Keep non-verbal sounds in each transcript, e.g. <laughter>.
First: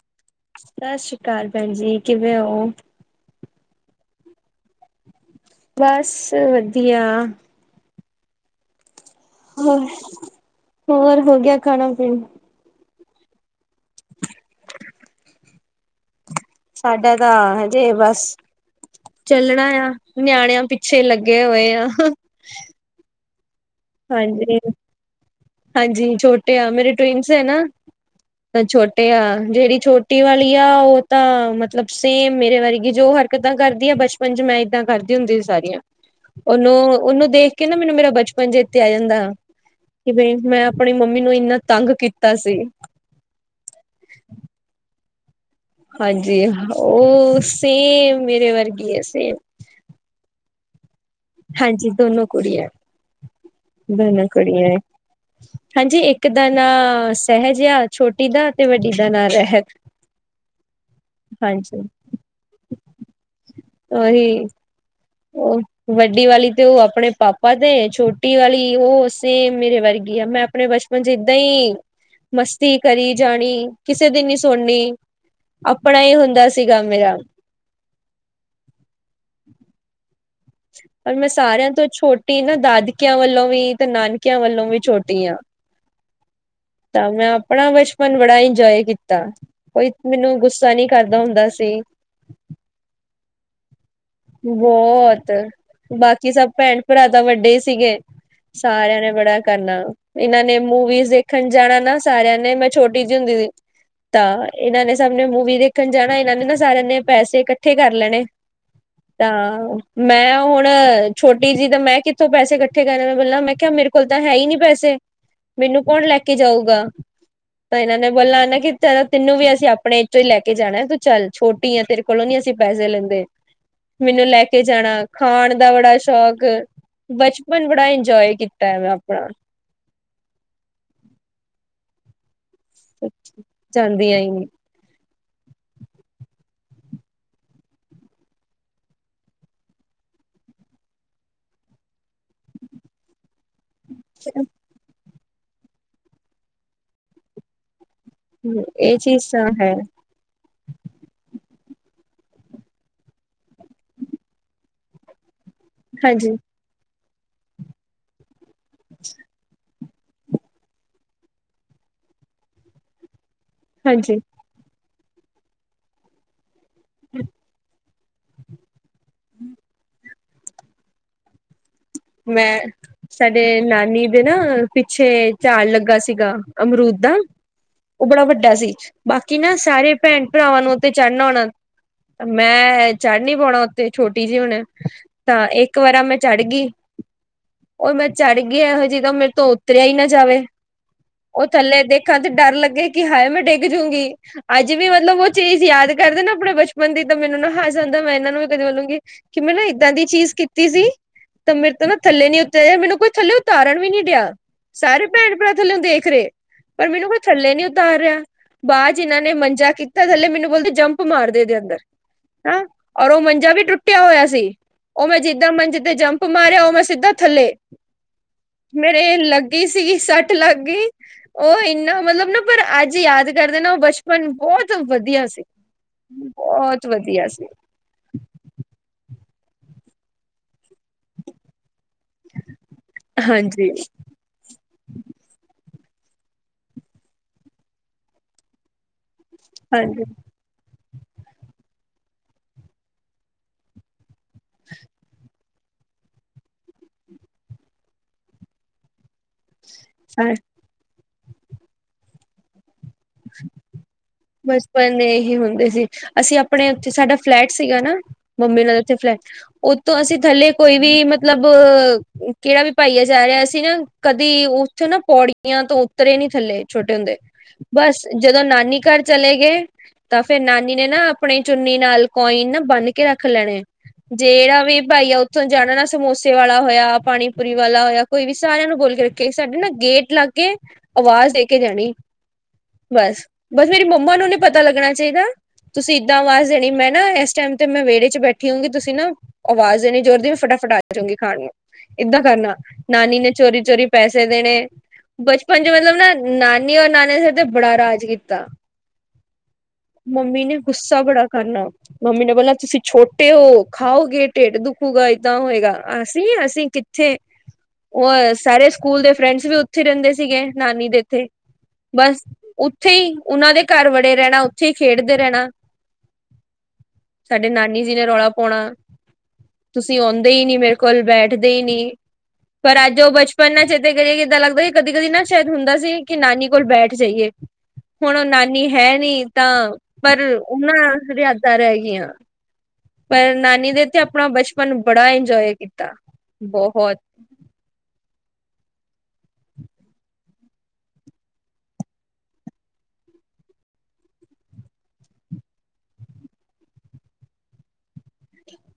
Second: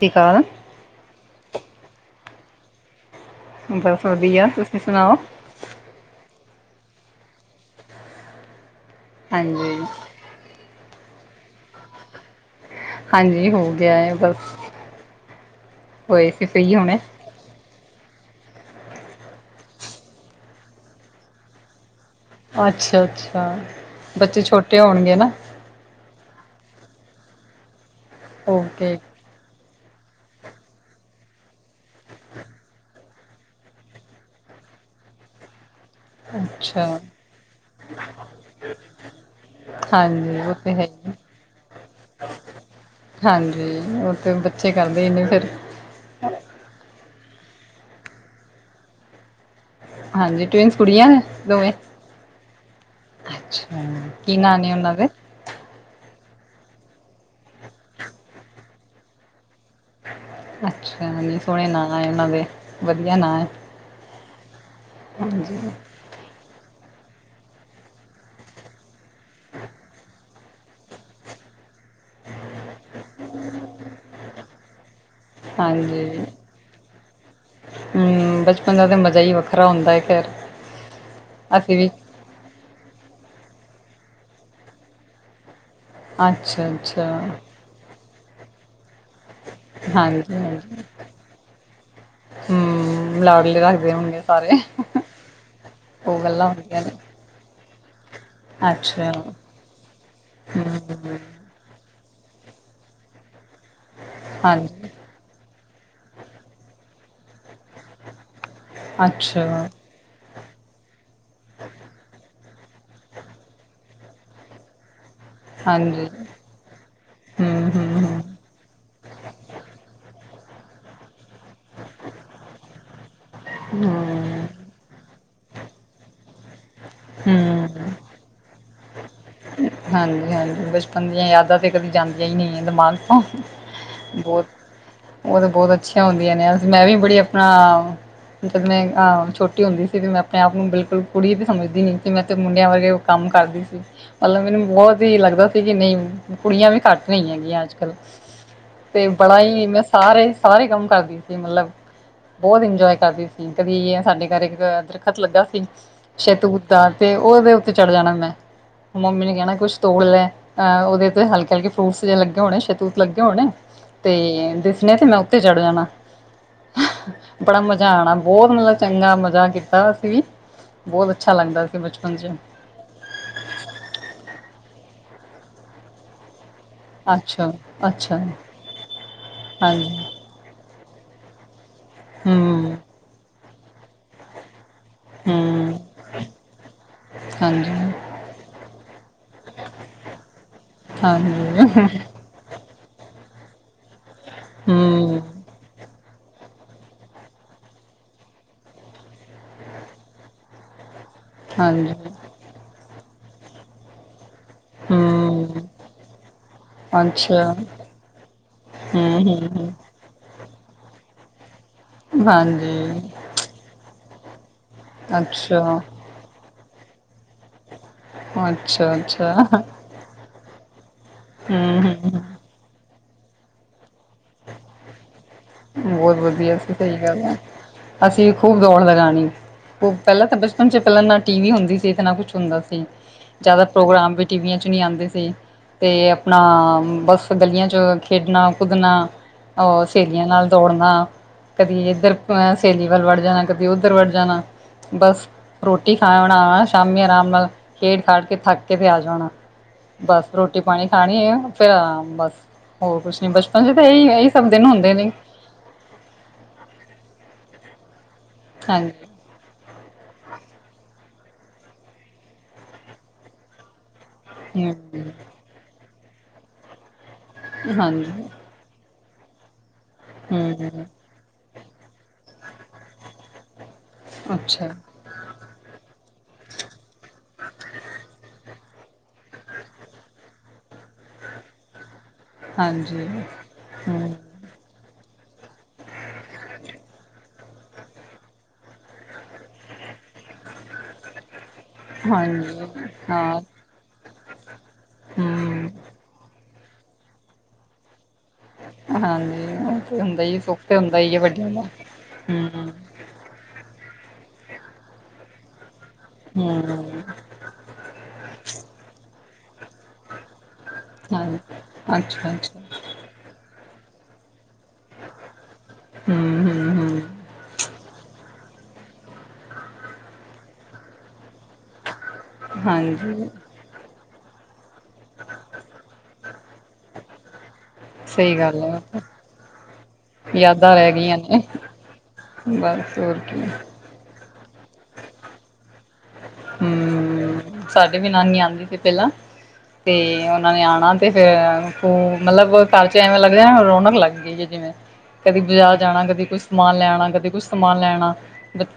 ਸੀਗਾ। ਸਤਿ ਸ੍ਰੀ ਅਕਾਲ ਭੈਣ ਜੀ, ਕਿਵੇਂ ਹੋ ਬਸ ਵਧੀਆ, ਤੁਸੀਂ ਸੁਣਾਓ ਬਸ ਵਧੀਆ ਹੋਰ, ਹਾਂਜੀ ਹੋਰ ਹੋ ਗਿਆ ਖਾਣਾ- ਪੀਣਾ ਹਾਂਜੀ ਹੋ ਗਿਆ ਹੈ ਬਸ, ਹੋਏ ਸੀ ਸਹੀ ਹੁਣੇ ਸਾਡਾ ਤਾਂ ਹਜੇ ਬਸ ਚੱਲਣਾ ਆ, ਨਿਆਣਿਆਂ ਪਿੱਛੇ ਲੱਗੇ ਹੋਏ ਆ ਅੱਛਾ-ਅੱਛਾ ਹਾਂਜੀ। ਹੋਣਗੇ ਨਾ। ਹਾਂਜੀ ਛੋਟੇ ਆ ਮੇਰੇ ਟਵਿਨਸ ਐ ਨਾ, ਤਾਂ ਓਕੇ ਛੋਟੇ ਆ ਜਿਹੜੀ ਛੋਟੀ। ਟੀ ਵਾਲੀ ਆ ਉਹ ਤਾਂ ਮਤਲਬ ਸੇਮ ਮੇਰੇ ਵਰਗੀ ਜੋ ਹਰਕਤਾਂ ਕਰਦੀ ਆ ਬਚਪਨ। ਪਜ' ਮੈਂ ਇੱਦਾਂ ਕਰਦੀ ਹੁੰਦੀ ਸੀ ਸਾਰੀਆਂ। ਅੱਛਾ ਉਹਨੂੰ-ਉਹਨੂੰ ਦੇਖ ਕੇ ਨਾ ਮੈਨੂੰ ਮੇਰਾ ਬਚਪਨ ਚੇਤੇ ਆ ਜਾਂਦਾ। ਕਿ ਬਈ ਹਾਂਜੀ ਉਹ ਮੈਂ ਤੇ ਹੈ ਆਪਣੀ ਹੀ ਮੰਮੀ ਨੂੰ ਇੰਨਾ ਤੰਗ ਕੀਤਾ ਸੀ। ਹਾਂਜੀ, ਉਹ ਤੇ ਬੱਚੇ ਕਰਦੇ ਈ ਨੇ ਫੇਰ। ਹਾਂਜੀ, ਓਹ ਸੇਮ ਮੇਰੇ ਵਰਗੀ ਏ ਸੇਮ। ਹਾਂਜੀ ਟਵਿੰਨਸ ਕੁੜੀਆਂ ਨੇ? ਦੋਵੇਂ, ਹਾਂਜੀ ਦੋਨੋ ਕੁੜੀਆਂ ਹਾਂ ਜੀ ਦੋਨੋ ਕੀ ਨਾਂ ਕੁੜੀਆਂ ਨੇ ਹੈ ਉਹਨਾਂ ਦੇ? ਹਾਂਜੀ ਇੱਕ ਦਾ ਨਾਂ ਸਹਿਜ ਏ ਆ ਛੋਟੀ ਦਾ ਤੇ ਵੱਡੀ ਦਾ ਨਾਂ ਰਹਿਤ। ਅੱਛਾ ਇੰਨੇ ਸੋਹਣੇ ਹਾਂਜੀ ਨਾਂ ਐ ਇਹਨਾਂ ਦੇ, ਵਧੀਆ ਨਾਂ ਐ। ਉਹੀ ਉਹ, ਵੱਡੀ ਵਾਲੀ ਤੇ ਉਹ ਆਪਣੇ। ਪਾਪਾ ਤੇ ਆ ਛੋਟੀ ਵਾਲੀ ਉਹ ਸੇਮ ਮੇਰੇ ਵਰਗੀ ਆ ਮੈਂ ਆਪਣੇ ਬਚਪਨ ਚ ਏਦਾਂ ਈ। ਮਸਤੀ ਕਰੀ ਜਾਣੀ, ਕਿਸੇ ਦੀ ਨਹੀ ਸੁਣਨੀ। ਆਪਣਾ ਹੀ ਹਾਂਜੀ ਹੁੰਦਾ ਸੀਗਾ ਮੇਰਾ। ਹਮ, ਬਚਪਨ ਦਾ ਤਾਂ ਮਜ਼ਾ ਹੀ ਵੱਖਰਾ ਹੁੰਦਾ ਹੈ ਖੈਰ। ਪਰ ਮੈਂ ਸਾਰਿਆਂ ਅਸੀਂ ਤੋਂ ਵੀ ਛੋਟੀ ਨਾ ਦਾਦਕਿਆਂ ਵੱਲੋਂ ਵੀ ਤੇ ਨਾਨਕਿਆਂ ਵੱਲੋਂ ਵੀ ਛੋਟੀ ਹਾਂ। ਅੱਛਾ ਜੀ। ਤਾਂ ਮੈਂ ਆਪਣਾ ਬਚਪਨ ਬੜਾ ਇੰਜੋਏ ਕੀਤਾ। ਕੋਈ ਹਾਂਜੀ ਮੈਨੂੰ ਗੁੱਸਾ ਹਾਂਜੀ ਨਹੀਂ ਕਰਦਾ ਹੁੰਦਾ ਸੀ। ਹਮ, ਲਾਡਲੇ ਰੱਖਦੇ ਹੋਣਗੇ। ਸਾਰੇ ਬਹੁਤ, ਉਹ ਬਾਕੀ ਗੱਲਾਂ ਸਭ ਭੈਣ ਹੁੰਦੀਆਂ ਨੇ ਭਰਾ। ਤਾਂ ਵੱਡੇ ਸੀਗੇ, ਸਾਰਿਆਂ ਨੇ ਅੱਛਾ ਬੜਾ ਕਰਨਾ, ਇਹਨਾਂ ਨੇ ਮੂਵੀਜ਼ ਹਮ ਦੇਖਣ। ਜਾਣਾ ਨਾ ਸਾਰਿਆਂ ਨੇ ਮੈਂ ਛੋਟੀ ਜਿਹੀ ਹੁੰਦੀ ਸੀ, ਤਾਂ ਇਹਨਾਂ ਹਾਂਜੀ ਨੇ। ਸਭ ਨੇ ਮੂਵੀ ਦੇਖਣ ਜਾਣਾ ਇਹਨਾਂ ਨੇ ਨਾ ਸਾਰਿਆਂ ਨੇ ਪੈਸੇ ਇਕੱਠੇ ਕਰ ਲੈਣੇ। ਅੱਛਾ ਤਾਂ, ਮੈਂ ਹੁਣ ਛੋਟੀ ਜੀ ਤਾਂ ਮੈਂ ਕਿੱਥੋਂ ਪੈਸੇ ਇਕਠੇ। ਕਠੇ ਕਰਾ ਮੈ ਪਹਿਲਾਂ ਮੈਂ ਕਿਹਾ ਮੇਰੇ ਕੋਲ ਤਾਂ ਹੈ ਈ ਨੀ ਪੈਸੇ। ਮੈਨੂੰ ਕੌਣ ਹਾਂਜੀ ਲੈ ਕੇ ਜਾਊਗਾ, ਹਮ ਤਾਂ ਇਹਨਾਂ ਨੇ ਹਮ ਬੋਲ ਆ ਨਾ ਕਿ। ਚੱਲ, ਤੈਨੂੰ ਵੀ ਅਸੀਂ ਆਪਣੇ ਵਿਚੋਂ ਈ ਲੈ ਕੇ ਜਾਣਾ ਤੂੰ ਚੱਲ ਛੋਟੀ ਆ ਤੇਰੇ ਕੋਲੋਂ ਨੀ ਅਸੀਂ ਪੈਸੇ ਲੈਂਦੇ। ਹੂੰ। ਮੈਨੂੰ ਲੈ ਕੇ ਜਾਣਾ, ਖਾਣ ਦਾ ਬੜਾ ਸ਼ੌਕ, ਬਚਪਨ ਬੜਾ ਹਮ ਇੰਜੋਇ ਕੀਤਾ। ਟਾਈਮ ਆਪਣਾ। ਹਾਂਜੀ-ਹਾਂਜੀ ਬਚਪਨ ਦੀਆਂ ਯਾਦਾਂ ਤੇ। ਕਦੀ ਜਾਂਦੀਆਂ ਈ ਨਈਂ ਦਿਮਾਗ ਤੋਂ, ਜਾਂਦੀਆਂ ਹੀ ਬਹੁਤ। ਨੀ ਉਹ ਤੇ ਬਹੁਤ ਅੱਛੀਆਂ ਹੁੰਦੀਆਂ ਨੇ ਮੈਂ ਵੀ ਬੜੀ ਆਪਣਾ। ਜਦ ਮੈਂ ਅ ਛੋਟੀ ਹੁੰਦੀ ਸੀ ਤੇ ਮੈਂ ਆਪਣੇ-ਆਪ ਨੂੰ ਬਿਲਕੁਲ ਕੁੜੀ ਵੀ ਸਮਝਦੀ ਨਈਂ ਸੀ ਤੇ ਮੈਂ ਤਾਂ ਮੁੰਡਿਆਂ ਵਰਗੇ। ਕੰਮ ਕਰਦੀ ਸੀ। ਪਹਿਲਾ ਮੈਨੂੰ, ਬਹੁਤ ਈ ਲੱਗਦਾ ਸੀ। ਕਿ ਨਈਂ, ਕੁੜੀਆਂ ਵੀ, ਘੱਟ ਨਹੀਂ ਹੈਗੀਆਂ, ਅੱਜ-ਕੱਲ। ਇਹ ਤੇ ਚੀਜ਼ ਬੜਾ ਤਾਂ ਈ, ਹੈ ਮੈਂ ਸਾਰੇ, ਸਾਰੇ ਕੰਮ ਕਰਦੀ ਸੀ ਮਤਲਬ। ਬਹੁਤ ਇੰਜੋਏ, ਕਰਦੀ ਸੀ। ਕਦੀ ਸਾਡੇ ਘਰ, ਇੱਕ ਦਰਖਤ ਲੱਗਾ ਸੀ। ਹਾਂਜੀ ਸ਼ੇਤੂ-ਪੁੁੱਤਾ ਤੇ ਉਹਦੇ ਉੱਤੇ ਚੜ੍ਹ ਜਾਣਾ ਮੈਂ। ਮੰਮੀ ਨੇ ਕਹਿਣਾ ਕੁਛ ਤੋੜ ਲੈ, ਅ ਉਹਦੇ ਤੇ ਹਲਕੇ-ਹਲਕੇ ਫਰੂਟਸ ਜੇ ਲੱਗੇ ਹੋਣੇ, ਸ਼ਹਿਤੂਤ ਲੱਗੇ ਹੋਣੇ। ਹਾਂਜੀ ਤੇ ਦਿਸਨੇ ਤੇ ਮੈਂ ਉੱਤੇ ਚੜ ਜਾਣਾ, ਬੜਾ ਮਜ਼ਾ। ਜਾਣਾ ਬਹੁਤ ਮਤਲਬ ਚੰਗਾ ਮਜ਼ਾ ਕੀਤਾ ਅਸੀ ਵੀ, ਬਹੁਤ ਅੱਛਾ ਲੱਗਦਾ ਸੀ। ਬਚਪਨ ਚ ਮੈਂ, ਸਾਡੇ ਨਾਨੀ ਦੇ ਨਾ ਪਿੱਛੇ ਝਾੜ ਲੱਗਾ ਸੀਗਾ। ਅਮਰੂਦ ਦਾ, ਅੱਛਾ ਉਹ ਅੱਛਾ ਬੜਾ ਵੱਡਾ ਸੀ, ਬਾਕੀ ਨਾ ਸਾਰੇ ਹਾਂਜੀ ਭੈਣ ਭਰਾਵਾਂ ਨੂੰ ਉੱਤੇ ਚੜ੍ਹਨਾ ਆਣਾ, ਹਮ ਮੈਂ ਚੜ੍ਹ ਨੀ ਪਾਉਣਾ ਉੱਤੇ ਛੋਟੀ ਜਿਹੀ ਹੋਣਾ। ਤਾਂ ਹਮ ਇੱਕ ਵਾਰ ਆ ਮੈਂ ਚੜ੍ਹ ਗਈ। ਉਹ ਹਾਂਜੀ ਮੈਂ ਚੜ੍ਹ ਗਈ ਇਹੋ ਜਿਹਾ ਮੇਰੇ ਤੋਂ ਉਤਰਿਆ ਹੀ ਨਾ ਜਾਵੇ, ਉਹ ਥੱਲੇ ਹਾਂਜੀ ਦੇਖ। ਕਦ ਡਰ ਲੱਗੇ, ਕਿ ਹਾਏ ਮੈਂ ਡਿੱਗ ਜੂਗੀ। ਅੱਜ ਵੀ ਮਤਲਬ ਹਮ ਉਹ। ਚੀਜ਼ ਯਾਦ ਕਰਦੇ ਨਾ, ਆਪਣੇ ਬਚਪਨ ਦੀ। ਤਾਂ ਮੈਨੂੰ ਨਾ, ਹਾਸਾ ਆਉਦਾ। ਮੈਂ ਇਹਨਾਂ ਨੂੰ ਵੀ, ਕਦੇ ਵੋਲੂੰਗੀ। ਕਿ, ਮੈਂ ਨਾ, ਇੱਦਾਂ ਦੀ ਚੀਜ਼, ਕੀਤੀ ਸੀ। ਤਾਂ ਮੇਰੇ। ਤੋਂ ਹਾਂਜੀ, ਨਾ ਥੱਲੇ ਨੀ ਉੱਤਰਆ। ਮੈਨੂੰ ਕੋਈ ਥੱਲੇ, ਉਤਾਰਨ ਵੀ, ਨੀ ਡਿਆ। ਸਾਰੇ ਭੈਣ- ਭਰਾ ਹੂੰ, ਥੱਲਿਓ ਦੇਖ ਰਹੇ। ਪਰ ਮੈਨੂੰ, ਕੋਈ ਅੱਛਾ, ਥੱਲੇ ਨਹੀਂ, ਉਤਾਰ ਰਿਹਾ। ਬਾਅਦ ਚ, ਇਹਨਾਂ ਨੇ ਮੰਜਾ ਹੂੰ-ਹੂੰ-ਹੂੰ। ਕੀਤਾ। ਤਾਂ ਥੱਲੇ ਮੈਨੂੰ, ਬੋਲਦੇ ਜੰਪ ਮਾਰਦੇ, ਇਹਦੇ ਅੰਦਰ। ਏ, ਔਰ ਹਾਂਜੀ, ਉਹ ਮੰਜਾ ਵੀ, ਟੁੱਟਿਆ ਹੋਇਆ ਸੀ। ਉਹ ਮੈਂ, ਜਿੱਦਾਂ ਅੱਛਾ, ਮੰਜੇ ਤੇ, ਜੰਪ ਮਾਰਿਆ, ਉਹ ਮੈਂ ਸਿੱਧਾ ਥੱਲੇ। ਮੇਰੇ, ਅੱਛਾ-ਅੱਛਾ। ਲੱਗੀ ਸੀ, ਸੱਟ। ਲੱਗ ਗਈ। ਉਹ ਇੰਨਾ, ਹੂੰ-ਹੂੰ-ਹੂੰ, ਮਤਲਬ ਨਾ, ਪਰ ਅੱਜ ਯਾਦ ਕਰਦੇ, ਨਾ ਉਹ ਬਚਪਨ। ਮਨੂੰ ਬਹੁਤ ਵਧੀਆ ਸੀ। ਬਹੁਤ ਵਧੀਆ ਸੀ, ਬਹੁਤ ਸਹੀ ਗੱਲ ਵਧੀਆ ਐ। ਸੀ। ਅਸੀਂ, ਖੂਬ ਦੌੜ ਲਗਾਨੀ। ਖੂਬ, ਪਹਿਲਾਂ ਤਾਂ ਬਚਪਨ ਚ, ਪਹਿਲਾਂ ਨਾ ਟੀਵੀ, ਹੁੰਦੀ ਸੀ। ਨਾ ਕੁਛ ਹੁੰਦਾ ਸੀ। ਜ਼ਿਆਦਾ ਹਾਂਜੀ, ਪ੍ਰੋਗਰਾਮ ਵਿੱਚ। ਟੀਵੀਆਂ ਚ, ਨਹੀਂ ਆਉਂਦੇ ਸੀ। ਤੇ ਆਪਣਾ, ਬਸ ਗਲੀਆਂ ਚ, ਖੇਡਣਾ- ਕੁਦਣਾ। ਉਹ ਹਾਂਜੀ ਸਹੇਲੀਆਂ ਨਾਲ, ਦੌੜਨਾ। ਕਦੀ ਇੱਧਰ ਅ ਸਹੇਲੀ ਵੱਲ, ਵੜ ਜਾਣਾ। ਕ- ਦੀ ਉਧਰ, ਵੜ ਜਾਣਾ ਬਸ। ਰੋਟੀ ਖਾ ਹੋਣਾ, ਸ਼ਾਮੀ ਆਰਾਮ ਨਾਲ ਖੇਡ-ਖਾਡ ਕੇ, ਥੱਕ ਕੇ, ਤੇ ਆ ਜਾਣਾ। ਬਸ ਹਾਂ ਰੋਟ ਰੋਟੀ-ਪਾਣੀ, ਖਾਣੀ ਐ, ਫੇਰ ਅਰਾਮ ਬਸ, ਹੋਰ ਕੁਛ ਨੀ, ਬਚਪਨ ਚ ਤਾਂ ਇਹੀ ਇਹੀ ਸਭ ਦਿਨ ਹੁੰਦੇ ਬਚਪਨ ਦੇ, ਨੇ ਏ ਹੀ, ਹੁੰਦੇ ਸੀ। ਅਸੀਂ, ਆਪਣੇ ਉੱਥੇ, ਸਾਡਾ ਫਲੈਟ ਸੀਗਾ ਨਾ। ਮੰਮੀ ਨਾਲ਼ ਚ ਤੇ ਫਲੈਟ ਹਾਂਜੀ ਉਤੋਂ ਅਸੀਂ, ਥੱਲੇ ਕੋਈ ਵੀ, ਮਤਲਬ, ਕਿਹੜਾ ਵੀ ਭਾਈ ਆ ਜਾ ਰਿਹਾ, ਅਸੀਂ ਨਾ ਕਦੀ ਉੱਥੇ ਨਾ, ਹਮ ਪੌੜੀਆਂ ਤੋਂ ਉਤਰੇ ਨੀ, ਥੱਲੇ ਛੋਟੇ ਹੁੰਦੇ। ਬਸ, ਹਾਂਜੀ ਜਦੋਂ ਨਾਨੀ ਘਰ ਚਲੇ ਗਏ, ਤਾਂ ਫੇਰ ਨਾਨੀ ਹੂੰ, ਨੇ, ਨਾ ਆਪਣੀ ਚੁੰਨੀ, ਨਾਲ ਕੋਇਨ ਨਾ, ਬੰਨ ਕੇ ਰੱਖ ਲੈਣੇ, ਜਿਹੜਾ ਅੱਛਾ ਵੀ ਭਾਈ ਆ ਓ ਉੱਥੋਂ ਜਾਣਾ ਨਾ, ਸਮੋਸੇ ਵਾਲਾ ਹੋਇਆ, ਪਾਣੀਪੂਰੀ ਵਾਲਾ ਹੋਇਆ, ਕੋਈ ਵੀ ਸਾਰਿਆਂ ਨੂੰ ਬੋਲ ਕੇ ਰੱਖੇ। ਸਾਡੇ ਨਾ ਗੇਟ ਲਾਗੇ। ਆਵਾਜ਼ ਦੇ, ਕੇ ਜਾਣੀ। ਹਾਂਜੀ ਬਸ, ਹੂੰ, ਬਸ ਮੇਰੀ ਮੰਮਾ, ਨੂੰ ਹਾਂਜੀ ਨਹੀਂ ਪਤਾ ਲੱਗਣਾ ਚਾਹੀਦਾ। ਤੁਸੀਂ ਏਦਾਂ ਆਵਾਜ਼ ਦੇਣੀ, ਮੈਂ ਨਾ ਇਸ ਟਾਈਮ। ਤੇ ਮੈਂ ਵਿਹੜੇ, ਚ ਬੈਠੀ ਹੋਊਗੀ। ਤੁਸੀਂ ਨਾ ਆਵਾਜ਼, ਦੇਣੀ ਜੋਰ ਦੀ, ਮੈਂ, ਫਟਾਫਟ ਆ ਜਾਉਗੀ ਖਾਣ ਨੂੰ। ਏਦਾਂ ਕਰਨਾ। ਨਾਨੀ ਨੇ ਹਾਂ ਚੋਰੀ- ਚੋਰੀ, ਪੈਸੇ ਦੇਣੇ। ਬਚਪਨ ਚ ਹੂੰ, ਮਤਲਬ ਨਾ। ਨਾਨੀ ਔਰ ਨਾਨੇ ਸੇਰ, ਤੇ ਬੜਾ ਰਾਜ, ਕੀ- ਤਾਂ, ਹਾਂਜੀ ਉਹ ਤੇ ਹੁੰਦਾ ਹੀ ਮੰਮੀ ਨੇ, ਸੁੱਖ ਤੇ ਹੁੰਦਾ ਗੁੱਸਾ ਹੀ ਹੈ ਬੜਾ ਵੱਡਿਆਂ ਦਾ ਕਰਨਾ। ਮੰਮੀ ਨੇ ਬੋਲਣਾ, ਹੂੰ, ਤੁਸੀਂ ਛੋ- ਟੇ ਓ, ਖਾਓਗੇ ਢਿੱਡ ਦੁਖੂਗਾ, ਏਦਾਂ ਹੋਏਗਾ। ਅਸੀਂ, ਅਸੀਂ ਹੂੰ, ਕਿੱਥੇ। ਉਹ ਸਾਰੇ, ਸਕੂਲ ਦੇ ਫਰੈਂਡਸ ਵੀ, ਉੱਥੇ ਰਹਿੰਦੇ ਸੀਗੇ। ਨਾਨੀ ਦੇ ਇੱਥੇ। ਹਾਂਜੀ ਬਸ, ਅੱਛਾ ਅੱਛਾ ਉੱਥੇ ਹੀ, ਉਹਨਾਂ ਦੇ ਘਰ, ਵੜੇ ਰਹਿਣਾ। ਉੱਥੇ ਹੀ, ਖੇਡਦੇ ਰਹਿਣਾ। ਹੂੰ, ਹੂੰ, ਹੂੰ ਸਾਡੇ, ਨਾਨੀ ਜੀ ਨੇ, ਰੌਲਾ ਪਾਉਣਾ। ਤੁਸੀਂ, ਆਉਂਦੇ ਹੀ ਨੀ, ਮੇਰੇ ਕੋਲ, ਬੈਠਦੇ ਹੀ ਨਹੀਂ। ਪਰ ਅੱਜ, ਉਹ ਹਾਂਜੀ ਬਚਪਨ ਨਾ, ਚੇਤੇ ਕਰੀਏ। ਕਿੱਦਾਂ ਲੱਗਦਾ ਕਿ ਕਦੀ- ਕਦੀ, ਨਾ ਸ਼ਾਇਦ ਹੁੰਦਾ ਸੀ, ਕਿ ਨਾਨੀ। ਕੋਲ ਬੈਠ ਜਾਈਏ। ਹੁਣ ਉਹ ਸਹੀ ਗੱਲ ਨਾਨੀ, ਹੈ ਨੀ। ਤਾਂ, ਪਰ, ਯਾਦਾਂ ਰਹਿ ਉਹਨਾਂ ਫੇਰ ਗਈਆਂ ਨੇ ਯਾਦਾ ਰਹਿ ਗਈਆਂ। ਬਸ। ਹੋਰ ਪਰ ਕੀ ਨਾਨੀ ਦੇ ਇੱਥੇ ਆਪਣਾ ਬਚਪਨ, ਬੜਾ ਇੰਜੋਏ ਕੀਤਾ। ਬਹੁਤ ਹੂੰ, ਸਾਡੇ ਵੀ ਨਾਨੀ ਆਂਦੀ ਸੀ, ਪਹਿਲਾਂ ਤੇ ਉਹਨਾਂ ਨੇ ਆਉਣਾ। ਤੇ ਫੇਰ, ਤੁ ਮਤਲਬ ਘਰ ਚ ਐਵੇਂ ਲੱਗ ਰਿਹਾ, ਰੌਣਕ ਲੱਗਦੀ। ਜਿਵੇਂ ਕਦੇ, ਬਾਜ਼ਾਰ ਜਾਣਾ, ਕਦੀ ਕੁਛ ਸਮਾਨ ਲੈਣਾ, ਕਦੀ ਕੁਛ ਸਮਾਨ ਲੈਣਾ।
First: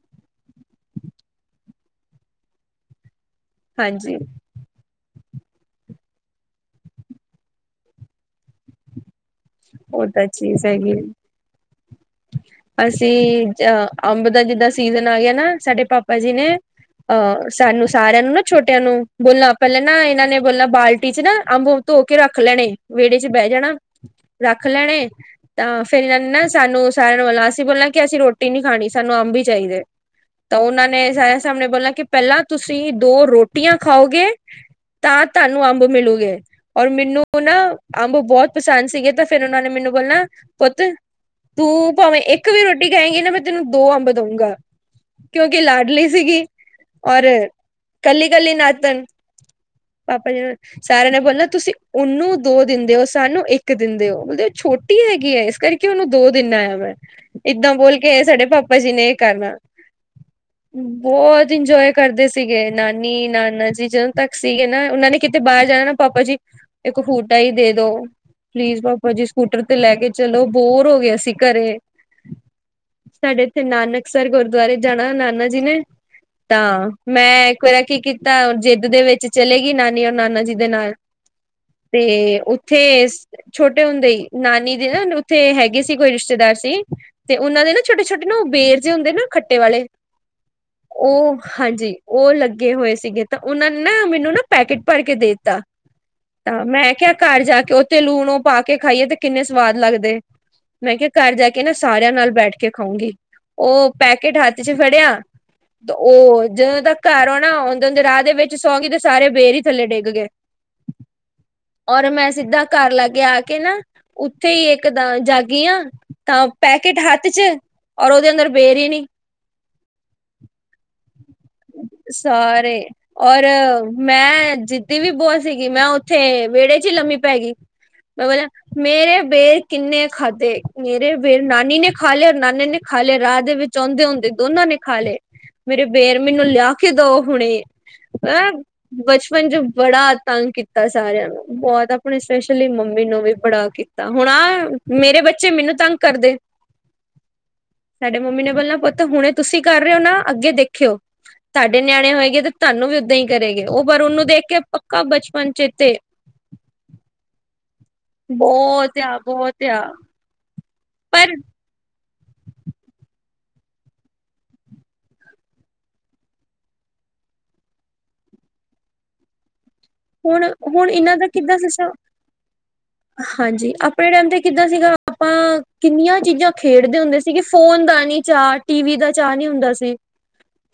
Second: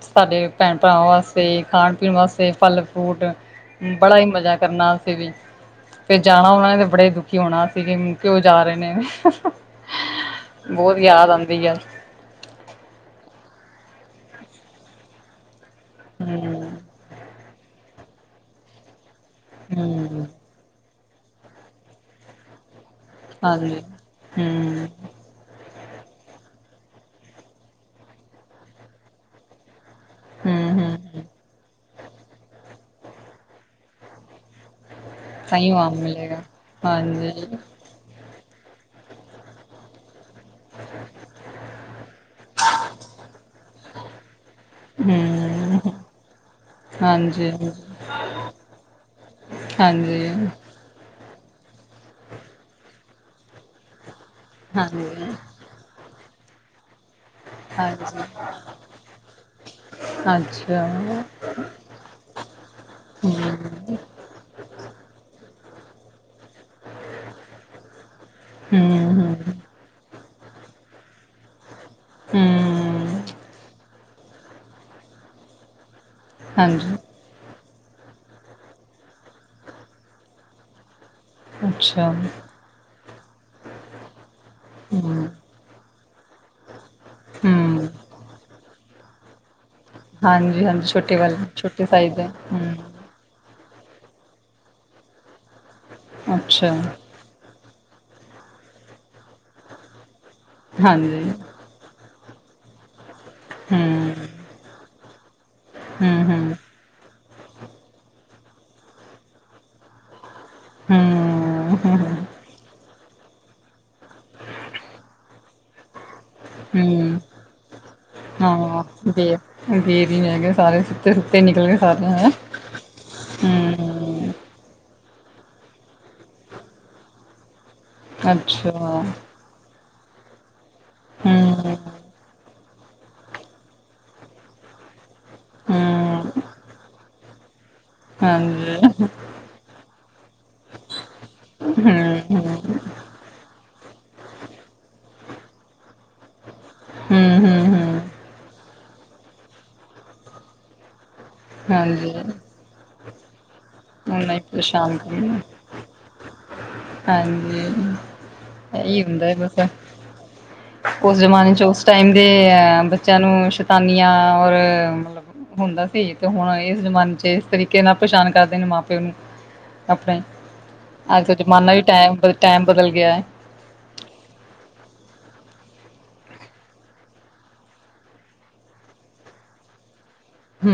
ਸਾਡੇ ਭੈਣ- ਭਰਾਵਾਂ, ਵਾਸਤੇ। ਖਾਣ- ਪੀਣ, ਵਾਸਤੇ। ਅਤੇ ਫੱਲ- ਫਰੂਟ, ਹਾਂਜੀ ਬੜਾ ਹੀ ਮਜ਼ਾ, ਕਰਨਾ ਅਸੀਂ ਵੀ। ਫੇਰ ਜਾਣਾ, ਉਹਨਾ ਨੇ, ਬੜੇ ਦੁਖੀ ਹੋਣਾ। ਫੇਰ ਜਿਵੇਂ ਕਿਉਂ, ਜਾ ਰਹੇ ਨੇ। ਉਹ ਤਾਂ, ਚੀਜ਼ ਹੈਗੀ। ਬਹੁਤ ਯਾਦ ਆਉਂਦੀ ਹੈ ਅਸੀਂ। ਜ ਅੰਬ ਦਾ, ਜਿੱਦਾਂ ਸੀਜਨ ਆ, ਗਿਆ। ਨਾ ਸਾਡੇ ਪਾਪਾ, ਜੀ ਨੇ। ਹਮ ਅਹ ਸਾਨੂੰ, ਸਾਰਿਆਂ ਨੂੰ, ਨਾ ਛੋਟਿਆਂ ਨੂੰ, ਬੋਲਣਾ ਪਹਿਲਾਂ ਨਾ, ਹਮ ਇਹਨਾਂ ਨੇ। ਮਤਲ ਬਾਲਟੀ'ਚ ਨਾ, ਅੰਬ-ਉਂਬ ਧੋਕੇ ਰੱਖ ਲੈਣੇ, ਵਿਹੜੇ'ਚ ਬਹਿ ਜਾਣਾ ਹਾਂਜੀ ਰੱਖ ਹਮ ਲੈਣੇ। ਤਾਂ, ਫਿਰ ਜਨਾਂ ਨੇ ਨਾ, ਸਾਨੂੰ ਸਾਰਿਆਂ ਨੂੰ ਬੋਲਣਾ, ਅਸੀਂ ਬੋਲਣਾ ਕਿ ਅਸੀਂ ਰੋਟੀ ਨੀ ਖਾਣੀ, ਸਾਨੂੰ ਅੰਬ ਹੀ ਚਾਹੀਦੇ। ਤਾਂ ਹਮ ਉਹਨਾਂ ਨੇ ਹਮ ਸਾਰਿਆਂ ਸਾਹਮਣੇ ਬੋਲਣਾ ਕਿ, ਪਹਿਲਾਂ ਤੁਸੀਂ ਦੋ ਰੋਟੀਆਂ ਖਾਓਗੇ ਤਾਂ, ਤੁਹਾਨੂੰ ਤਾਂਹੀਓ ਅੰਬ ਆਮ ਮਿਲੂਗੇ, ਮਿਲੇਗਾ ਔਰ ਮੈਨੂੰ ਹਾਂਜੀ ਨਾ ਅੰਬ ਬਹੁਤ ਪਸੰਦ ਸੀਗੇ ਤਾਂ, ਫਿਰ ਉਹਨਾਂ ਨੇ ਮੈਨੂੰ ਬੋਲਣਾ ਪੁੱਤ। ਤੂੰ, ਭਾਵੇਂ ਇੱਕ ਵੀ ਰੋਟੀ ਖਾਏਂਗੀ ਨਾ, ਮੈਂ ਤੈਨੂੰ ਦੋ ਅੰਬ ਦਊਂਂਗਾ। ਕਿਉਂਕਿ ਹਮ ਲਾਡਲੀ ਸੀਗੀ, ਔਰ ਹਾਂਜੀ ਹਾਂਜੀ ਕੱਲੀ-ਕੱਲੀ ਨਾਤਨ। ਹਾਂਜੀ। ਪਾਪਾ ਜੀ ਨੇ ਸਾਰਿਆਂ ਨੇ ਬੋਲਣਾ ਤੁਸੀਂ, ਉਹਨੂੰ ਦੋ ਦਿੰਦੇ ਹੋ। ਸਾਨੂੰ ਇੱਕ ਦਿੰਦੇ ਹੋ, ਮਤਲਬ ਛੋਟੀ ਹਾਂਜੀ, ਹੈਗੀ ਏ, ਇਸ ਕਰਕੇ ਉਹਨੂੰ ਦੋ ਦਿਨਾਂ ਯਾਂ, ਮੈਂ। ਇਹਦਾਂ ਬੋਲ ਕੇ, ਸਾਡੇ ਭਾਪਾਜੀ ਨੇ ਇਹ ਕਰਨਾ। ਅੱਛ ਬਹੁਤ ਇੰਜੋਏ ਕਰਦੇ ਸੀਗੇ। ਹੂੰ, ਨਾਨੀ-ਨਾਨਾ ਜੀ ਹੂੰ, ਜਦ ਤੱਕ ਸੀਗੇ ਨਾ, ਉਹਨਾਂ ਨੇ ਕਿਤੇ ਬਾਹਰ ਜਾਣਾ ਨਾ, ਪਾਪਾਜੀ ਇੱਕ ਫੂਟਾ ਹੀ ਦੇਦੋ ਪਲੀਜ਼ ਹੂੰ, ਟਰ ਤੇ ਲੈਕੇ ਚਲੋ, ਬੋਰ ਹੋਗੇ ਅਸੀ ਘਰੇ। ਹੂੰ, ਸਾਡੇ ਇੱਥੇ ਨਾਨਕ ਅਕਸਰ ਗੁਰਦੁਆਰੇ ਜਾਣਾ ਨਾਨਾ ਜੀ ਨੇ, ਤਾਂ ਹਾਂਜੀ। ਮੈਂ, ਇਕ ਵਾਰ ਕੀ ਕੀਤਾ, ਜਿੱਦ ਦੇ ਵਿੱਚ ਚਲੇਗੀ ਨਾਨੀ ਔਰ ਨਾਨਾ ਜੀ ਦੇ ਨਾਲ ਅੱਛਾ, ਤੇ, ਹੂੰ, ਉੱਥੇ ਛੋਟੇ ਹੁੰਦੇ ਹੀ ਨਾਨੀ ਉੱਥੇ ਹੈਗੇ ਸੀ, ਕੋਈ ਰਿਸ਼ਤੇਦਾਰ ਤੇ, ਉਹਨਾਂ ਦੇ ਨਾ ਹੂੰ। ਛੋਟੇ-ਛੋਟੇ ਨਾ ਬੇਰ ਜੇ ਹੁੰਦੇ ਨਾ, ਓ ਖੱਟੇ ਵਾਲੇ ਹਾਂਜੀ, ਹਾਂਜੀ ਛੋਟੇ ਵਾਲੇ ਉਹ, ਛੋਟੇ ਹਾਂਜੀ। ਸਾਈਜ਼ ਦੇ ਉਹ, ਲੱਗੇ ਹੂੰ ਹੋਏ ਸੀਗੇ। ਤਾਂ ਉਹਨਾਂ ਨੇ ਨਾ, ਮੈਨੂੰ ਨਾ ਪੈਕੇਟ ਭਰ ਕੇ ਦੇਤਾ, ਤਾਂ, ਅੱਛਾ। ਮੈਂ ਕਿਹਾ ਘਰ ਜਾਕੇ ਉੱਥੇ ਲੂਣ ਉਹ ਪਾਕੇ ਖਾਈਏ ਤੇ, ਕਿੰਨੇ ਸਵਾਦ ਲੱਗਦੇ, ਮੈਂ, ਕਿਹਾ ਹਾਂਜੀ, ਘਰ ਜਾਕੇ ਕੇ ਨਾ ਸਾਰਿਆਂ ਨਾਲ ਬੈਠਕੇ ਖਾਊਂਂਗੀ। ਹੂੰ, ਉਹ ਹੂੰ, ਪੈਕੇਟ ਹੱਥ'ਚ ਫੜਿਆ, ਹੂੰ, ਉਹ, ਹੂੰ, ਹੂੰ। ਜਦੋਂ ਤੱਕ ਘਰ ਆਓਣਾ, ਆਉਂਦੇ-ਆਂਓਦੇ ਰਾਹ ਦੇ ਵਿੱਚ ਸੌਂ ਗਈ ਤੇ ਸਾਰੇ, ਬੇਰ ਹੀ ਥੱਲੇ ਡਿੱਗ ਗਏ। ਔਰ, ਮੈਂ ਸਿੱਧਾ ਘਰ ਲਾਗੇ ਆ ਕੇ ਨਾ, ਉੱਥੇ ਹੀ ਇੱਕਦ ਜਾਗੀ ਹਾਂ, ਤਾਂ ਪੈਕੇਟ ਹੂੰ, ਹੱਥ'ਚ ਹਾਂ, ਦੇ ਦੇਰ ਹੀ ਹੈਗੇ, ਸਾਰੇ ਸੁੱਤੇ- ਸੁੱਤੇ ਨਿਕਲ ਗਏ ਸਾਰਿਆਂ ਹੈ। ਸਾਰੇ ਔਰ, ਮੈਂ ਜਿੱਦੀ ਵੀ ਬੋਤ ਸੀਗੀ। ''ਮੈਂ ਉੱਥੇ ਵਿਹੜੇ'ਚ ਹੀ ਲੰਮੀ ਪੈਗੀ। ਮੈਂ ਬੋਲਿਆ, ਅੱਛਾ, ਮੇਰੇ ਬੇਰ ਕਿੰਨੇ ਖਾਧੇ, ਮੇਰੇ ਬੇਰ ਹੂੰ, ਨਾਨੀ ਨੇ ਖਾਲੇ ਔਰ ਨਾਨੇ ਨੇ ਖਾ ਲਏ, ਰਾਹ ਦੇ ਵਿੱਚ ਆਉਂਦੇ ਹੁੰਦੇ, ਦੋਨਾਂ ਨੇ ਖਾ ਲਏ। ਮੇਰੇ ਬੇਰ ਹੂੰ। ਮੈਨੂੰ ਲਿਆ ਕੇ ਦਓ, ਹੁਣੇ। ਅ <unintelligible> ਹਾਂਜੀ ਮ ਬੜਾ ਤੰਗ ਕੀਤਾ ਸਾਰਿਆਂ ਨੂੰ, ਬਹੁਤ, ਆਪਣੇ ਹੂੰ-ਹੂੰ, ਸਪੈਸ਼ਲੀ ਮੰਮੀ ਮੈਨੂੰ ਵੀ ਬੜਾ ਕੀਤਾ। ਹੁਣ ਆ, ਮੇਰੇ ਬੱਚੇ, ਮੈਨੂੰ ਤੰਗ ਕਰਦੇ। ਹੂੰ, ਹੂੰ ਸਾਡੇ ਮੰਮੀ ਨੇ ਬੋਲਣਾ, ਪੁੱਤ। ਹੁਣੇ ਤੁਸੀਂ ਕਰ ਰਹੇ ਹੋ ਨਾ, ਅੱਗੇ ਦੇਖਿਓ। ਤੁਹਾਡੇ ਹਾਂਜੀ ਨਿਆਣੇ ਹੋਏਗੇ ਤੇ ਤੁਹਾਨੂੰ ਵੀ ਓਦਾਂ ਹੀ ਕਰੇ ਗੇ, ਉਹ ਪਰ ਉਹਨੂੰ ਉਹਨਾਂ ਹੀ ਦੇਖ ਕੇ ਪਰੇਸ਼ਾਨ ਪੱਕਾ ਕਰਨਾ ਬਚਪਨ ਚੇਤੇ ਹਾਂਜੀ। ਬੋਤ ਇਹੀ ਆ, ਹੁੰਦਾ ਹੈ ਬਸ ਬੋਤ ਆ। ਉਸ ਪਰ ਜਮਾਨੇ ਚ ਉਸ ਟਾਈਮ ਦੇ ਅ ਬੱਚਿਆਂ ਨੂੰ ਸ਼ੈਤਾਨੀਆਂ ਔਰ ਮਤਲਬ ਹੁੰਦਾ ਸੀ ਤੇ, ਹੁਣ ਇਸ ਜ਼ਮਾਨੇ'ਚ ਇਸ ਤਰੀਕੇ ਨਾਲ ਪਛਾਣ ਕਰਦੇ ਨੇ, ਮਾਂ-ਪਿਓ ਨੂੰ। ਆਪਣੇ ਹੁਣ, ਹੁਣ, ਇਹਨਾਂ ਦਾ ਕਿੱਦਾਂ ਜ਼ਮਾਨਾ ਵੀ ਸਿਸਟਮ ਟਾਇਮ, ਟਾਈਮ ਬਦਲ ਗਿਆ ਹੈ। ਹਾਂਜੀ, ਆਪਣੇ ਟਾਈਮ ਤੇ ਕਿੱਦਾਂ ਸੀਗਾ, ਆਪਾਂ ਕਿੰਨੀਆਂ ਚੀਜ਼ਾਂ ਖੇਡਦੇ ਹੁੰਦੇ ਸੀਗੇ। ਫੋਨ ਦਾ ਨਹੀਂ ਚਾਰਟ ਟੀਵੀ ਦਾ ਚਾਅ ਨੀ, ਹੁੰਦਾ ਸੀ।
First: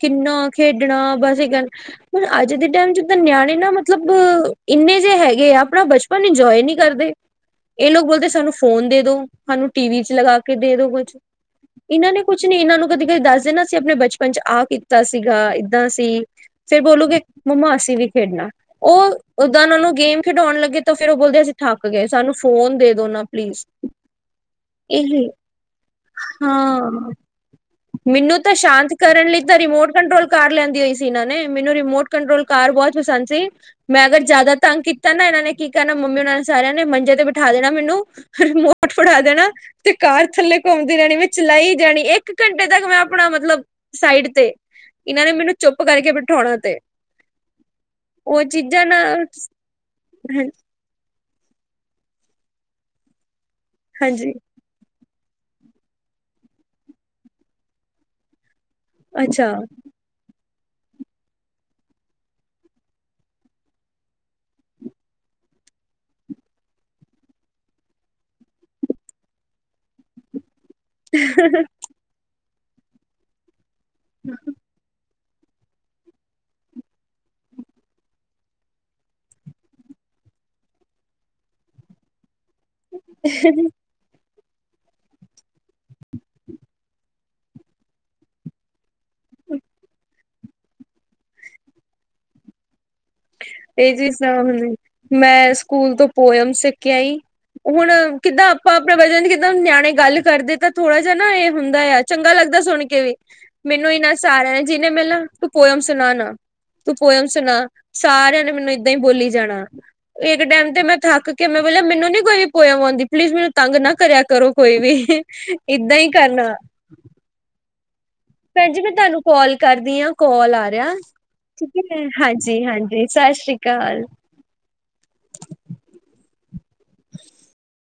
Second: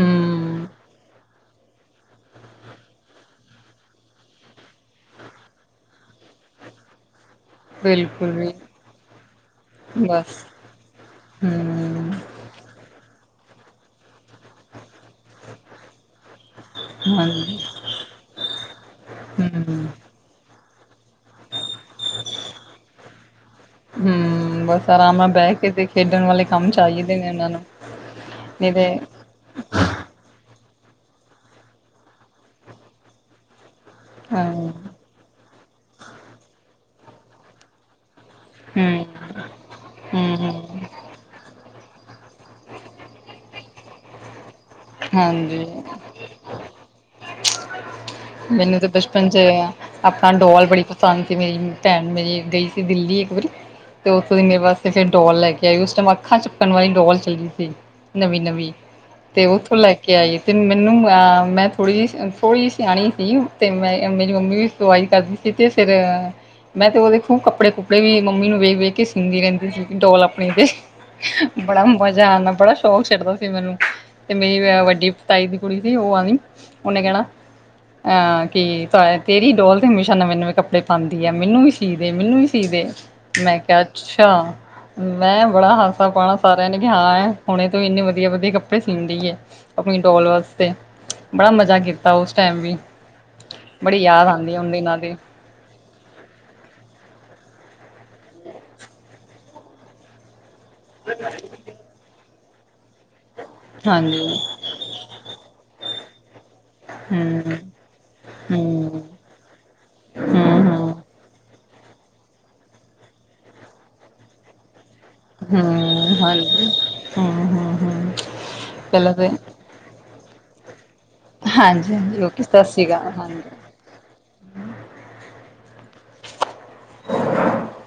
ਕਿੰਨਾ ਖੇਡਣਾ ਬਸ ਇਹ ਗੱਲ, ਹੁਣ ਅੱਜ ਦੇ ਟਾਈਮ ਜਿੱਦਾਂ ਨਿਆਣੇ ਨਾ ਮਲ ਮਤਲਬ। ਇੰਨੇ ਜਿਹੇ ਹੈਗੇ ਆ, ਆਪਣਾ ਬਚਪਨ ਇੰਜੋਏ ਨਹੀਂ ਕਰਦੇ। ਇਹ ਲੋਕ ਬੋਲਦੇ ਬਿਲਕੁਲ ਸਾਨੂੰ ਵੀ ਫੋਨ ਦੇਦੋ, ਸਾਨੂੰ ਟੀਵੀ'ਚ ਬਸ ਲਗਾਕੇ ਦੇਦੋ ਕੁਝ। ਇਹਨਾਂ ਹੂੰ ਨੇ ਕੁਛ ਨੀ, ਇਹਨਾਂ ਨੂੰ ਕਦੇ-ਕਦੇ ਦੱਸ ਦੇਣਾ ਸੀ, ਆਪਣੇ ਬਚਪਨ'ਚ ਆ, ਕੇ ਸੀਗਾ ਏਦਾਂ ਸੀ, ਫੇਰ ਬੋਲੂਗੇ, ਹਾਂਜੀ ਮੰਮਾ ਅਸੀ ਵੀ ਖੇਡਣਾ। ਉੱਦਾਂ ਉਹ ਹੂੰ ਨੂੰ ਗੇਮ ਖਿਡਾਉਣ ਲੱਗੇ ਤਾਂ ਫੇਿਰ ਉਹ ਬੋਲਦੇ ਅਸੀਂ ਥੱਕ ਗਏ, ਸਾਨੂੰ ਫੋਨ ਦੇ ਦੋ ਨਾ ਪਲੀਜ਼ ਹੂੰ, ਬਸ ਆਰਾਮ ਇਹੀ ਨਾਲ ਬਹਿ ਕੇ ਤੇ ਖੇਡਣ ਵਾਲੇ ਕੰਮ ਹਾਂ ਚਾਹੀਦੇ ਈ ਉਹਨਾਂ ਨੂੰ ਮੈਨੂੰ ਤਾਂ ਨਹੀਂ ਸ਼ਾਂਤ ਤੇ ਕਰਨ ਲਈ ਤੇ ਰਿਮੋਟ ਕੰਟਰੋਲ ਕਾਰ ਲੈਂਦੀ ਹੋਈ ਸੀ ਇਹਨਾਂ ਨੇ, ਮੈਨੂੰ ਰਿਮੋਟ ਕੰਟਰੋਲ ਕਾਰ ਬੋਤ ਪਸੰਦ ਸੀ, ਮੈਂ ਅਗਰ ਹਾਂ ਜ਼ਿਆਦਾ ਤੰਗ ਹੂੰ ਕੀਤਾ ਤਾਂ ਨਾ ਇਹਨਾਂ ਨੇ ਕੀ ਕਰਨਾ ਮੰਮੀ ਉਹਨਾਂ ਨੇ ਸਾਰਿਆਂ ਨੇ ਮੰਜੇ ਤੇ ਬਿਠਾ ਦੇਣਾ ਮੈਨੂੰ ਰਿਮੋਟ ਫੜਾ ਦੇਣਾ ਤੇ ਕਾਰ ਹੂੰ ਥੱਲੇ ਹੂੰ ਘੁੰਮਦੀ ਰਹਿਣੀ ਮ ਚਲਾਈ ਜਾਣੀ, ਇੱਕ ਘੰਟੇ ਤੱਕ ਮੈਂ ਆਪਣਾ ਮਤਲਬ ਸਾਈਡ ਤੇ ਇਹਨਾਂ ਨੇ ਮੈਨੂੰ ਚੁੱਪ ਹਾਂਜੀ ਕਰਕੇ ਬਿਠਾਉਣਾ ਤੇ ਉਹ ਮੈਨੂੰ ਚੀਜ਼ਾਂ ਤੇ ਨਾ ਬਚਪਨ ਚ ਆਪਨਾ ਡੋਲ ਬੜੀ ਪ ਸੰਦ ਸੀ ਮੇਰੀ ਪੈਣ ਮੇਰੀ ਗਈ ਸੀ ਦਿੱਲੀ ਇੱਕ ਵਾਰੀ ਤੇ ਹਾਂਜੀ ਉਥੋਂ ਦੀ ਮੇਰੇ ਵਾਸਤੇ ਤੇ ਫਿਰ ਡੋਲ ਲੈ ਕੇ ਆਈ ਉਸ ਟਾਈਮ ਅੱਖਾਂ ਚੁੱਕਣ ਵਾਲੀ ਡੋਲ ਚੱਲੀ ਸੀ ਨਵੀ-ਨਵੀ। ਤੇ ਅੱਛਾ ਓਥੋਂ ਲੈ ਕੇ ਆਈ ਤੇ ਮੈਨੂੰ ਮੈਂ ਥੋੜ੍ਹੀ ਜੀ, ਥੋੜ੍ਹੀ ਜੀ ਸਿਆਣੀ ਸੀ, ਤੇ ਮੈਂ ਮੇਰੀ ਮੰਮੀ ਵੀ ਸਵਾਈ ਕਦਦੀ ਸੀ ਤੇ ਫਿਰ ਮੈਂ ਤੇ ਉਹਦੇ ਖੂਬ ਕੱਪੜੇ ਕੁੱਪੜੇ ਵੀ ਮੰਮੀ ਨੂੰ ਵੇਖ ਵੇਖ ਕੇ ਸੀਂਦੀ ਰਹਿੰਦੀ ਸੀਗੀ ਡੋਲ ਅਪਣੀ ਦੇ। ਬੜਾ ਮਜ਼ਾ ਆਨਾ, ਬੜਾ ਸ਼ੌਕ ਛੱਡਦਾ ਸੀ ਮੈਨੂੰ ਤੇ ਮੇਰੀ ਵੱਡੀ ਤਾਈ ਦੀ ਕੁੜੀ ਸੀ, ਉਹ ਆਨੀ ਉਹਨੇ ਕਹਿਣਾ ਅਹ ਕਿ ਤੇਰੀ ਡੋਲ ਤੇ ਹਮੇਸ਼ਾ ਨਵੇਂ-ਨਵੇਂ ਕੱਪੜੇ ਪਾਂਦੀ ਐ, ਮੈਨੂੰ ਵੀ ਸੀ ਦੇ, ਮੈਨੂੰ ਵੀ ਸੀ ਦੇ, ਮੈਂ ਕਿਹਾ ਅੱਛਾ, ਮੈਂ ਬੜਾ ਹਾਸਾ ਪਾਣਾ ਸਾਰਿਆਂ ਨੇ ਕਿ ਹਾਂ ਹੁਣੇ ਤੋਂ ਇੰਨੇ ਵਧੀਆ-ਵਧੀਆ ਕੱਪੜੇ ਸਿੰਦੀ ਏ ਆਪਣੀ ਡੋਲ ਵਾਸਤੇ, ਬੜਾ ਮਜ਼ਾ ਕੀਤਾ ਓਸ ਟਾਈਮ ਵੀ। ਬੜੀ ਇਹ ਯਾਦ ਆਂਦੀ ਉਨ <unintelligible> ਦਿਨਾਂ ਦੀ ਮੈਂ ਸਕੂਲ ਤੋਂ ਪੋਇਮ ਸਿੱਖ ਕੇ ਆਈ, ਹੁਣ ਕਿੱਦਾਂ ਆਪਾਂ ਆਪਣਾ ਵਚਨ ਦੀ ਕਿੱਦਾਂ ਨਿਆਣੇ ਗੱਲ ਕਰਦੇ ਤਾਂ ਥੋੜਾ ਜਿਹਾ ਨਾ ਇਹ ਹੁੰਦਾ ਆ, ਚੰਗਾ ਲੱਗਦਾ ਸੁਣ ਕੇ ਵੀ ਮੈਨੂੰ ਇਨਾਂ ਹਾਂਜੀ ਹੂੰ। ਸਾਰਿਆਂ ਨੇ, ਜਿਨੇ ਮਿਲਨਾ ਤੂੰ ਪੋਇਮ ਸੁਨਾ ਨਾ, ਤੂੰ ਪੋਇਮ ਸੁਨਾ। ਸਾਰਿਆਂ ਨੇ ਹੂੰ, ਮੈਨੂੰ ਏਦਾਂ ਹੀ ਹੂੰ-ਹੂੰ, ਬੋਲੀ ਜਾਣਾ, ਇੱਕ ਟੈਮ ਤੇ ਮੈਂ ਥੱਕ ਫੇਰ ਮੈਂ ਬੋਲਿਆ ਮੈਨੂੰ ਨੀ ਕੋਈ ਪੋਇਮ ਆਉਂਦੀ, ਪਲੀਜ਼ ਮੈਨੂੰ ਤੰਗ ਨਾ ਕਰਿਆ ਕਰੋ ਕੋਈ ਵੀ। ਏਦਾਂ ਹੀ ਕਰਨਾ। ਹਾਂ, ਹਾਂ, ਹਾਂ। ਭੈਣ ਜੀ ਮੈਂ ਤੁਹਾਨੂੰ ਕੋਲ ਕਰਦੀ ਆਂ, ਕੋਲ ਆ ਰਿਹਾ। ਠੀਕ ਐ ਜੀ, ਹਾਂਜੀ-ਹਾਂਜੀ ਓਕੇ ਸਤਿ ਸ਼੍ਰੀ ਹਾਂਜੀ-ਹਾਂਜੀ ਅਕਾਲ ਸਤਿ ਹਾਂਜੀ। ਸ੍ਰੀ ਅਕਾਲ।